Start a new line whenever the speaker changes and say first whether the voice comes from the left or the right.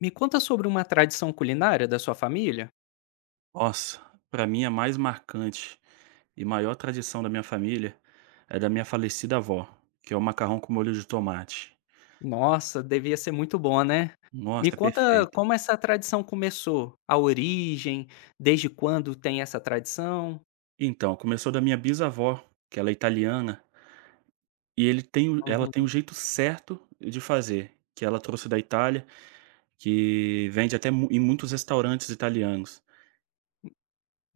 left: Me conta sobre uma tradição culinária da sua família.
right: Nossa, para mim a mais marcante e maior tradição da minha família é da minha falecida avó, que é o macarrão com molho de tomate.
left: Nossa, devia ser muito bom, né? Me
right: Nossa, é
left: conta
right: perfeito.
left: como essa tradição começou, a origem, desde quando tem essa tradição?
right: Então, começou da minha bisavó, que ela é italiana, e ela tem
left: Uhum.
right: o jeito certo de fazer, que ela trouxe da Itália, que vende até em muitos restaurantes italianos.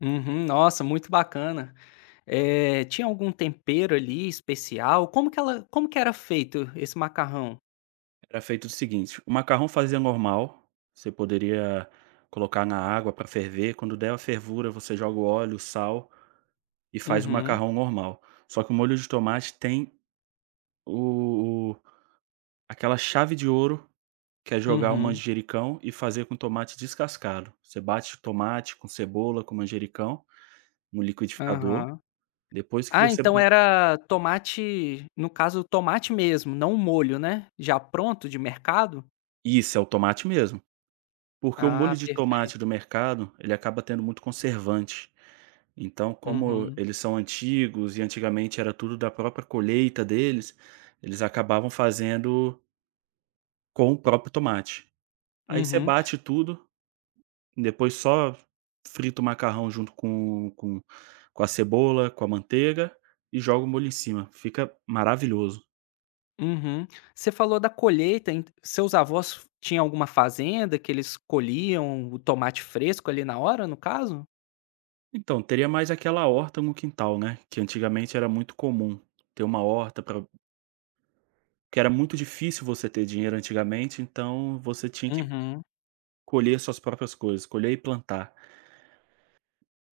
left: Uhum, nossa, muito bacana. Tinha algum tempero ali especial? Como que ela como que era feito esse macarrão?
right: Era feito o seguinte: o macarrão fazia normal, você poderia colocar na água para ferver, quando der a fervura, você joga o óleo, o sal e faz o
left: Uhum,
right: macarrão normal. Só que o molho de tomate tem o aquela chave de ouro, que é jogar o
left: uhum,
right: manjericão e fazer com tomate descascado. Você bate o tomate com cebola, com manjericão, no liquidificador,
left: aham.
right: depois que
left: Ah,
right: você
left: então
right: ba
left: era tomate no caso, tomate mesmo, não o molho, né? Já pronto de mercado?
right: Isso, é o tomate mesmo. Porque o molho
left: Ah,
right: de tomate
left: perfeito.
right: do mercado, ele acaba tendo muito conservante. Então, como
left: Uhum,
right: eles são antigos e antigamente era tudo da própria colheita deles, eles acabavam fazendo com o próprio tomate. Aí você
left: uhum,
right: bate tudo. Depois só frito o macarrão junto com a cebola, com a manteiga, e joga o molho em cima, fica maravilhoso.
left: uhum. Você falou da colheita, ent seus avós tinham alguma fazenda que eles colhiam o tomate fresco ali na hora, no caso?
right: Então, teria mais aquela horta no quintal, né, que antigamente era muito comum ter uma horta pra, que era muito difícil você ter dinheiro antigamente, então você tinha que
left: Uhum,
right: colher suas próprias coisas, colher e plantar.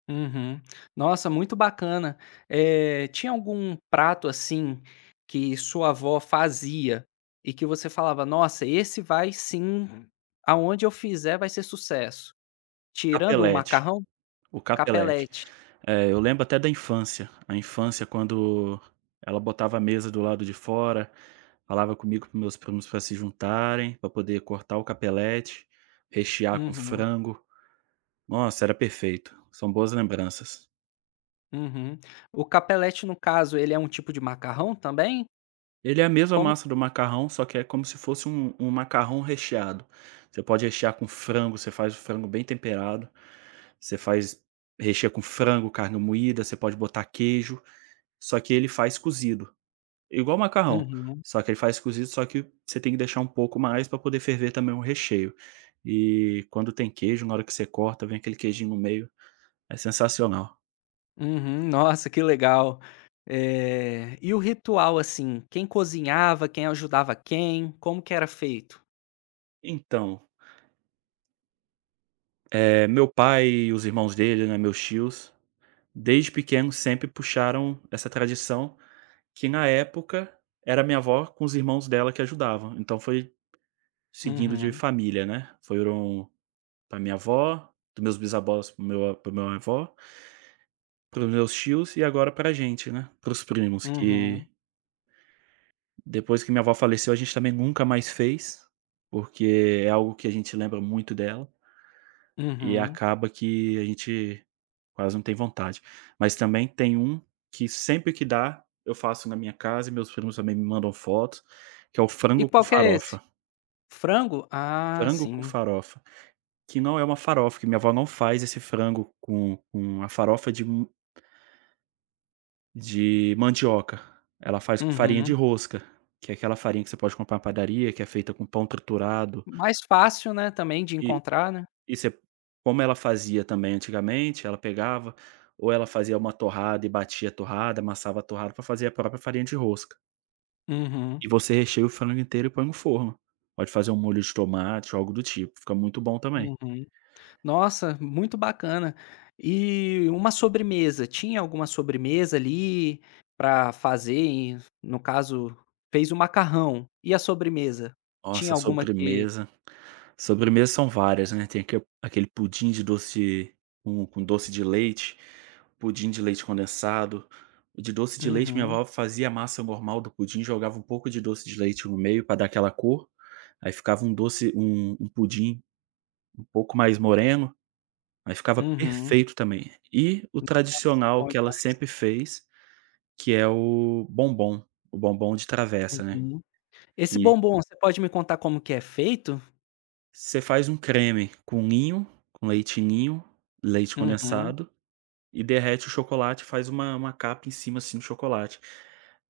left: uhum. Nossa, muito bacana. Tinha algum prato, assim, que sua avó fazia e que você falava: "Nossa, esse vai sim, aonde eu fizer vai ser sucesso"? Tirando o
right: Capelete,
left: macarrão?
right: o capelete.
left: Capelete.
right: É, eu lembro até da infância. A infância quando ela botava a mesa do lado de fora, falava comigo, para meus primos para se juntarem, para poder cortar o capelete, rechear com
left: Uhum,
right: frango. Nossa, era perfeito. São boas lembranças.
left: uhum. O capelete, no caso, ele é um tipo de macarrão também?
right: Ele é a mesma
left: Como
right: massa do macarrão, só que é como se fosse um macarrão recheado. Você pode rechear com frango, você faz o frango bem temperado, você faz, recheia com frango, carne moída, você pode botar queijo, só que ele faz cozido. Igual macarrão,
left: uhum,
right: só que ele faz cozido, só que você tem que deixar um pouco mais para poder ferver também o recheio. E quando tem queijo, na hora que você corta, vem aquele queijinho no meio, é sensacional.
left: uhum. Nossa, que legal. E o ritual, assim, quem cozinhava, quem ajudava quem, como que era feito?
right: Então, meu pai e os irmãos dele, né, meus tios, desde pequeno sempre puxaram essa tradição, que na época era minha avó com os irmãos dela que ajudavam, então foi seguindo de
left: Uhum,
right: família, né, foram para minha avó, dos meus bisavós para meu para o meu avô, para os meus tios e agora para a gente, né, para os primos que
left: uhum,
right: depois que minha avó faleceu a gente também nunca mais fez, porque é algo que a gente lembra muito dela, e
left: uhum.
right: acaba que a gente quase não tem vontade. Mas também tem um que sempre que dá, eu faço na minha casa e meus primos também me mandam fotos, que é o
left: E
right: frango com
left: qual que é esse?
right: farofa.
left: Frango? Ah,
right: Frango com
left: sim.
right: farofa, que não é uma farofa, que minha avó não faz esse frango com a farofa de mandioca. Ela faz com farinha de
left: Uhum.
right: rosca, que é aquela farinha que você pode comprar na padaria, que é feita com pão triturado.
left: Mais fácil, né, também de
right: E
left: encontrar, né.
right: e você, como ela fazia também antigamente, ela pegava ou ela fazia uma torrada e batia a torrada, amassava a torrada para fazer a própria farinha de rosca.
left: Uhum,
right: E você recheia o frango inteiro e põe no forno. Pode fazer um molho de tomate ou algo do tipo, fica muito bom também.
left: uhum. Nossa, muito bacana. E uma sobremesa, tinha alguma sobremesa ali para fazer e, no caso, fez o macarrão, e a sobremesa? Tinha
right: Nossa,
left: alguma que
right: sobremesa, sobremesas são várias, né, tem aquele pudim de doce com doce de leite, pudim de leite condensado. O de doce de leite, minha
left: uhum,
right: avó fazia a massa normal do pudim, jogava um pouco de doce de leite no meio para dar aquela cor, aí ficava um doce, um pudim um pouco mais moreno, aí ficava
left: uhum.
right: perfeito também. E o
left: Nossa,
right: tradicional
left: bom
right: que ela
left: demais.
right: sempre fez, que é o bombom de travessa, né,
left: Uhum. Esse
right: que
left: bombom, você pode me contar como que é feito?
right: você faz um creme com ninho, com leite ninho, leite
left: Uhum,
right: condensado, e derrete o chocolate, faz uma capa em cima, assim, do chocolate.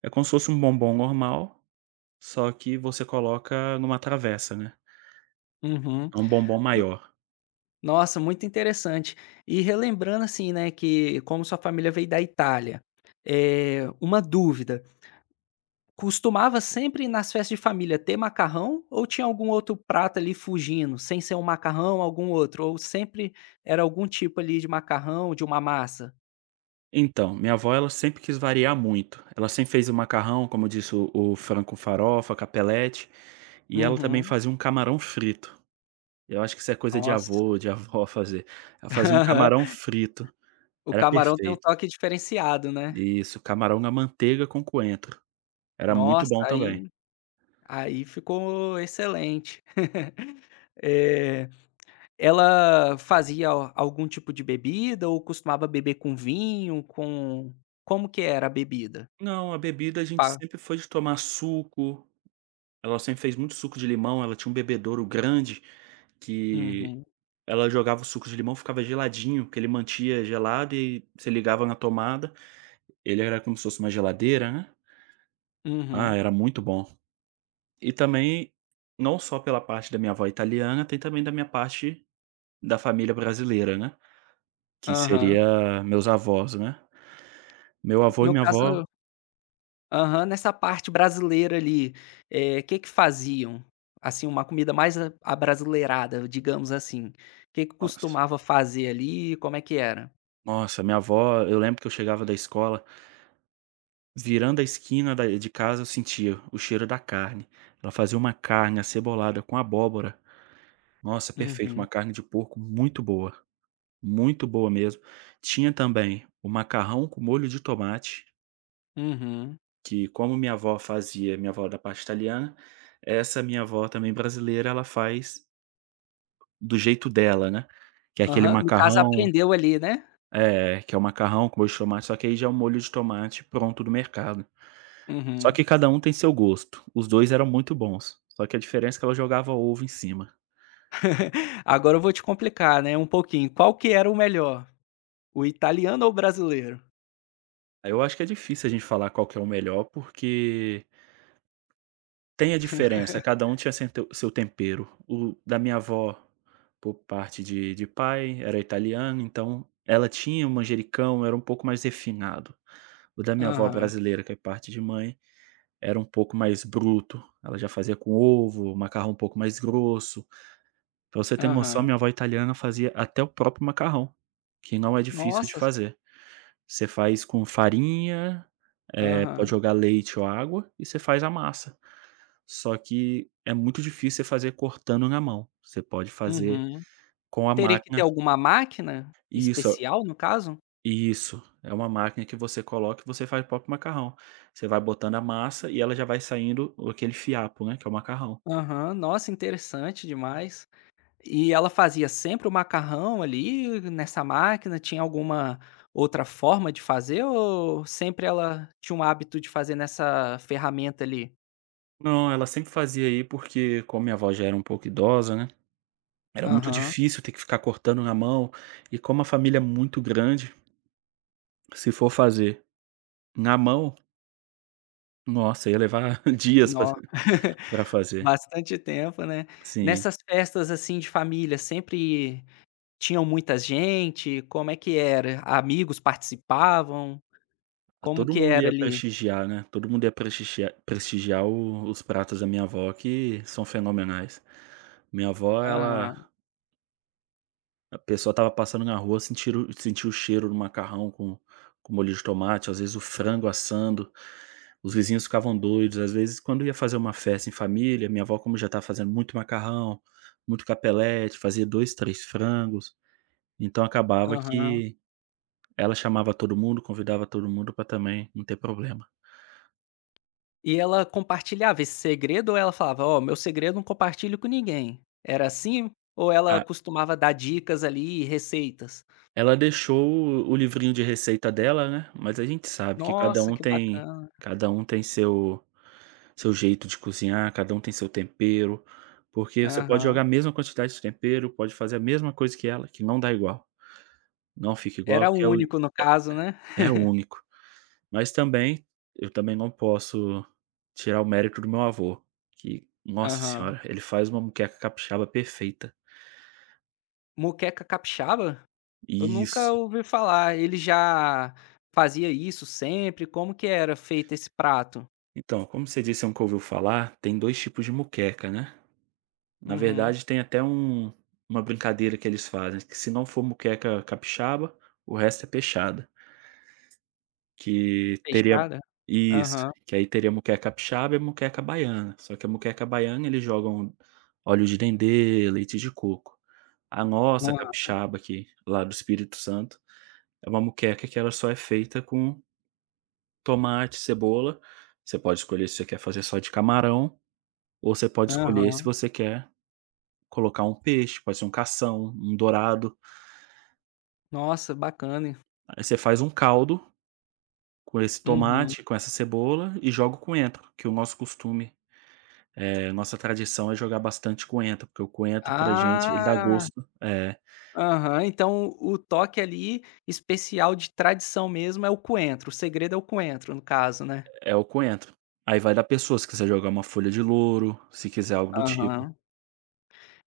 right: É como se fosse um bombom normal, só que você coloca numa travessa, né.
left: uhum.
right: É um bombom maior.
left: Nossa, muito interessante. E relembrando, assim, né, que como sua família veio da Itália, é uma dúvida. Costumava sempre nas festas de família ter macarrão ou tinha algum outro prato ali fugindo, sem ser um macarrão, algum outro, ou sempre era algum tipo ali de macarrão, de uma massa?
right: Então, minha avó ela sempre quis variar muito. Ela sempre fez o macarrão, como eu disse, o frango com farofa, capelete, e ela também
left: Uhum.
right: fazia um camarão frito. Eu acho que isso é coisa de
left: Nossa.
right: avô, de avó fazer. Ela fazia um camarão frito,
left: O
right: era
left: camarão tem um
right: perfeito.
left: toque diferenciado, né.
right: Isso, camarão na manteiga com coentro. Era muito
left: Nossa,
right: bom também.
left: aí ficou excelente. Eh, Ela fazia a algum tipo de bebida ou costumava beber com vinho, com como que era a bebida?
right: Não, a bebida a gente
left: Pa
right: sempre foi de tomar suco, ela sempre fez muito suco de limão, ela tinha um bebedouro grande que
left: uhum,
right: ela jogava o suco de limão, ficava geladinho, que ele mantia gelado e você ligava na tomada, ele era como se fosse uma geladeira, né. Ah,
left: uhum,
right: era muito bom. E também, não só pela parte da minha avó italiana, tem também da minha parte da família brasileira, né, que
left: aham.
right: seria meus avós, né. Meu avô e
left: No
right: minha avó,
left: caso aham, nessa parte brasileira ali, o que que faziam? Assim, uma comida mais a abrasileirada, digamos assim. O Que que
right: nossa,
left: costumava fazer ali, como é que era?
right: nossa, minha avó, eu lembro que eu chegava da escola, virando a esquina da de casa, eu sentia o cheiro da carne. Ela fazia uma carne acebolada com abóbora. Nossa, perfeito,
left: Uhum,
right: uma carne de porco muito boa mesmo. Tinha também o macarrão com molho de tomate,
left: uhum.
right: que como minha avó fazia, minha avó da parte italiana, essa minha avó também brasileira, ela faz do jeito dela, né, que é aquele
left: Aham, no caso
right: macarrão,
left: aprendeu ali, né?
right: é, que é o macarrão com molho de tomate, só que aí já é o molho de tomate pronto do mercado. Só
left: Uhum.
right: que cada um tem seu gosto. Os 2 eram muito bons, só que a diferença é que ela jogava ovo em cima.
left: Agora eu vou te complicar, né, um pouquinho. Qual que era o melhor, o italiano ou o brasileiro?
right: Aí eu acho que é difícil a gente falar qual que é o melhor, porque tem a diferença, cada um tinha sem teu seu tempero. O da minha avó, por parte de pai, era italiano, então ela tinha um manjericão, era um pouco mais refinado. O da minha avó
left: Aham,
right: brasileira, que é parte de mãe, era um pouco mais bruto, ela já fazia com ovo, macarrão um pouco mais grosso. Pra você ter noção,
left: aham.
right: minha avó italiana fazia até o próprio macarrão, que não é difícil de
left: Nossa!
right: fazer. Você faz com farinha, pode
left: Aham,
right: jogar leite ou água e você faz a massa. Só que é muito difícil você fazer cortando na mão, você pode fazer
left: uhum.
right: com a
left: Teria que ter
right: máquina,
left: alguma máquina
right: isso,
left: especial, no caso?
right: isso, é uma máquina que você coloca e você faz o próprio macarrão. Você vai botando a massa e ela já vai saindo aquele fiapo, né, que é o macarrão.
left: Aham, nossa, interessante demais. E ela fazia sempre o macarrão ali nessa máquina? Tinha alguma outra forma de fazer ou sempre ela tinha um hábito de fazer nessa ferramenta ali?
right: Não, ela sempre fazia aí, porque como minha avó já era um pouco idosa, né, era muito
left: Aham,
right: difícil ter que ficar cortando na mão, e como a família é muito grande, se for fazer na mão, nossa, ia levar dias para
left: nó
right: pra fazer.
left: bastante tempo, né.
right: Sim.
left: Nessas festas, assim, de família, sempre tinham muita gente? Como é que era? Amigos participavam?
right: Ah,
left: Como
right: todo
left: que
right: mundo
left: era
right: ia
left: ali?
right: prestigiar, né, todo mundo ia prestigiar o os pratos da minha avó que são fenomenais. Minha avó ela,
left: Aham,
right: a pessoa estava passando na rua, sentiram sentiu o cheiro do macarrão com molho de tomate, às vezes o frango assando, os vizinhos ficavam doidos. Às vezes, quando ia fazer uma festa em família, minha avó, como já estava fazendo muito macarrão, muito capelete, fazia dois, 3 frangos, então acabava
left: aham.
right: que ela chamava todo mundo, convidava todo mundo para também não ter problema.
left: E ela compartilhava esse segredo ou ela falava: "Ó, meu segredo não compartilho com ninguém"? Era assim? Ou ela costumava dar dicas ali receitas?
right: Ela deixou o livrinho de receita dela, né, mas a gente sabe que cada
left: Nossa,
right: um
left: que
right: tem,
left: bacana.
right: cada um tem seu jeito de cozinhar, cada um tem seu tempero, porque você pode jogar
left: Aham.
right: a mesma quantidade de tempero, pode fazer a mesma coisa que ela, que não dá igual, não fica igual
left: Era o
right: porque é o,
left: único no caso, né?
right: é único. Mas também, eu também não posso tirar o mérito do meu avô, que, nossa
left: Aham.
right: senhora, ele faz uma moqueca capixaba perfeita.
left: Moqueca capixaba? Eu nunca
right: Isso.
left: ouvi falar. Ele já fazia isso sempre? Como que era feito esse prato?
right: Então, como você disse, é um, nunca ouviu falar, tem 2 tipos de moqueca, né? Na
left: Uhum.
right: verdade tem até um, uma brincadeira que eles fazem, que se não for moqueca capixaba, o resto é peixada, que teria,
left: Fechada?
right: isso,
left: Aham.
right: que aí teria moqueca capixaba e moqueca baiana, só que a moqueca baiana eles jogam óleo de dendê, leite de coco. A nossa
left: Hã.
right: capixaba aqui, lá do Espírito Santo, é uma moqueca que ela só é feita com tomate, cebola, você pode escolher se você quer fazer só de camarão, ou você pode escolher se
left: Aham.
right: você quer colocar um peixe, pode ser um cação, um dourado.
left: Nossa, bacana.
right: Aí você faz um caldo com esse
left: Uhum.
right: tomate, com essa cebola e joga o coentro, que o nosso costume, nossa tradição é jogar bastante coentro, porque o coentro pra gente ele dá
left: Ah.
right: gosto, é,
left: Aham, então o toque ali especial de tradição mesmo é o coentro, o segredo é o coentro no caso, né?
right: é o coentro. Aí vai da pessoa, se quiser jogar uma folha de louro, se quiser algo do tipo.
left: Aham.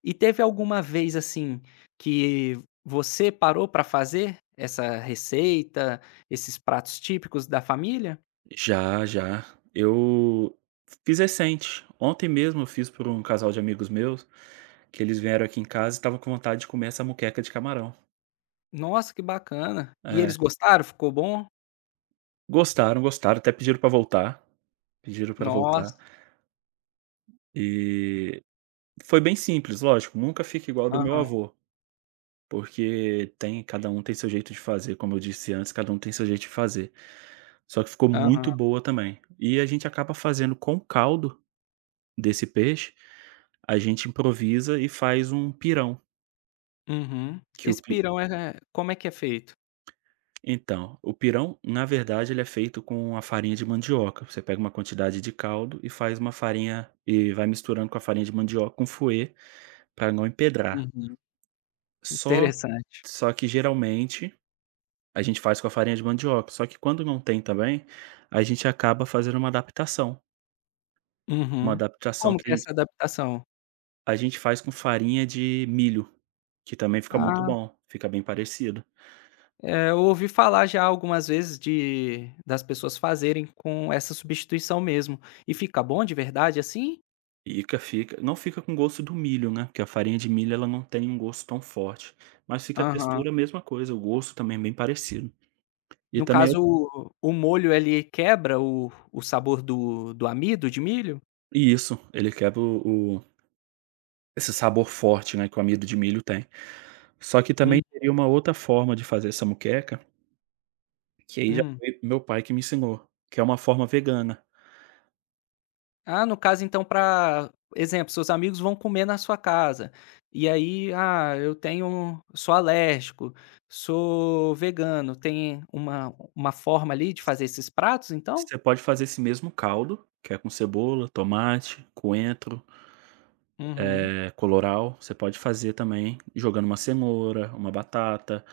left: E teve alguma vez assim que você parou pra fazer essa receita, esses pratos típicos da família?
right: Já, já. Eu fiz recente. Ontem mesmo eu fiz para um casal de amigos meus, que eles vieram aqui em casa e estavam com vontade de comer essa moqueca de camarão.
left: Nossa, que bacana. E eles
right: É.
left: gostaram? Ficou bom?
right: Gostaram, gostaram, até pediram pra voltar, pediram pra voltar.
left: Nossa.
right: E foi bem simples, lógico, nunca fica igual ao do meu
left: Aham,
right: avô, porque tem, cada um tem seu jeito de fazer, como eu disse antes, cada um tem seu jeito de fazer. Só que ficou
left: aham.
right: muito boa também. E a gente acaba fazendo com o caldo desse peixe, a gente improvisa e faz um pirão,
left: Uhum.
right: que o
left: Esse
right: pi
left: pirão é como é que é feito?
right: então, o pirão, na verdade, ele é feito com a farinha de mandioca. Você pega uma quantidade de caldo e faz uma farinha e vai misturando com a farinha de mandioca com fouet para não empedrar.
left: Uhum,
right: Só
left: interessante.
right: só que geralmente a gente faz com a farinha de mandioca, só que quando não tem também, a gente acaba fazendo uma
left: Uhum.
right: adaptação
left: Como
right: que
left: que é essa adaptação?
right: a gente faz com farinha de milho, que também fica muito
left: Ah,
right: bom, fica bem parecido.
left: é, eu ouvi falar já algumas vezes de das pessoas fazerem com essa substituição mesmo. E fica bom de verdade assim?
right: Fica, fica. Não fica com gosto do milho, né, porque a farinha de milho ela não tem um gosto tão forte, mas fica a
left: Aham.
right: textura a mesma coisa, o gosto também é bem parecido. E
left: No
right: também eu,
left: caso, o molho ele quebra o sabor do amido de milho?
right: e isso, ele quebra o esse sabor forte, né, que o amido de milho tem. Só que também
left: Hum,
right: teria uma outra forma de fazer essa moqueca, que aí já
left: hum.
right: foi meu pai que me ensinou, que é uma forma vegana.
left: Ah, no caso então para exemplo, seus amigos vão comer na sua casa, e aí: "Ah, eu tenho um, sou alérgico, sou vegano". Tem uma forma ali de fazer esses pratos então?
right: Você pode fazer esse mesmo caldo, que é com cebola, tomate, coentro,
left: Uhum.
right: colorau, você pode fazer também jogando uma cenoura, uma batata,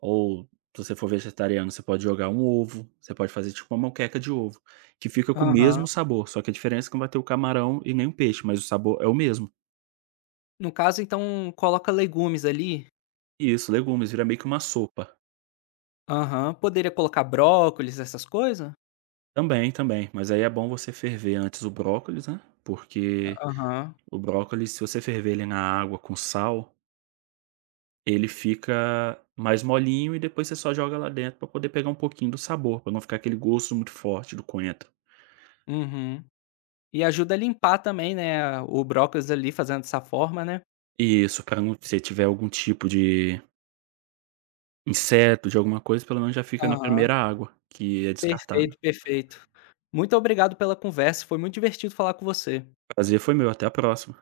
right: ou se você for vegetariano, você pode jogar um ovo, você pode fazer tipo uma moqueca de ovo, que fica com o
left: Aham.
right: mesmo sabor, só que a diferença é que não vai ter o camarão e nem o peixe, mas o sabor é o mesmo.
left: No caso, então, coloca legumes ali?
right: Isso, legumes, vira meio que uma sopa.
left: Aham. Poderia colocar brócolis, essas coisas.
right: Também, também, mas aí é bom você ferver antes o brócolis, né, porque
left: Aham.
right: o brócolis, se você ferver ele na água com sal, ele fica mais molinho e depois você só joga lá dentro para poder pegar um pouquinho do sabor, para não ficar aquele gosto muito forte do coentro.
left: Uhum. E ajuda a limpar também, né, o brócolis ali fazendo dessa forma, né.
right: Isso, para não, se tiver algum tipo de inseto, de alguma coisa, pelo menos já fica na
left: Aham.
right: primeira água, que é
left: Perfeito,
right: descartada.
left: perfeito. Muito obrigado pela conversa, foi muito divertido falar com você.
right: Prazer foi meu, até a próxima.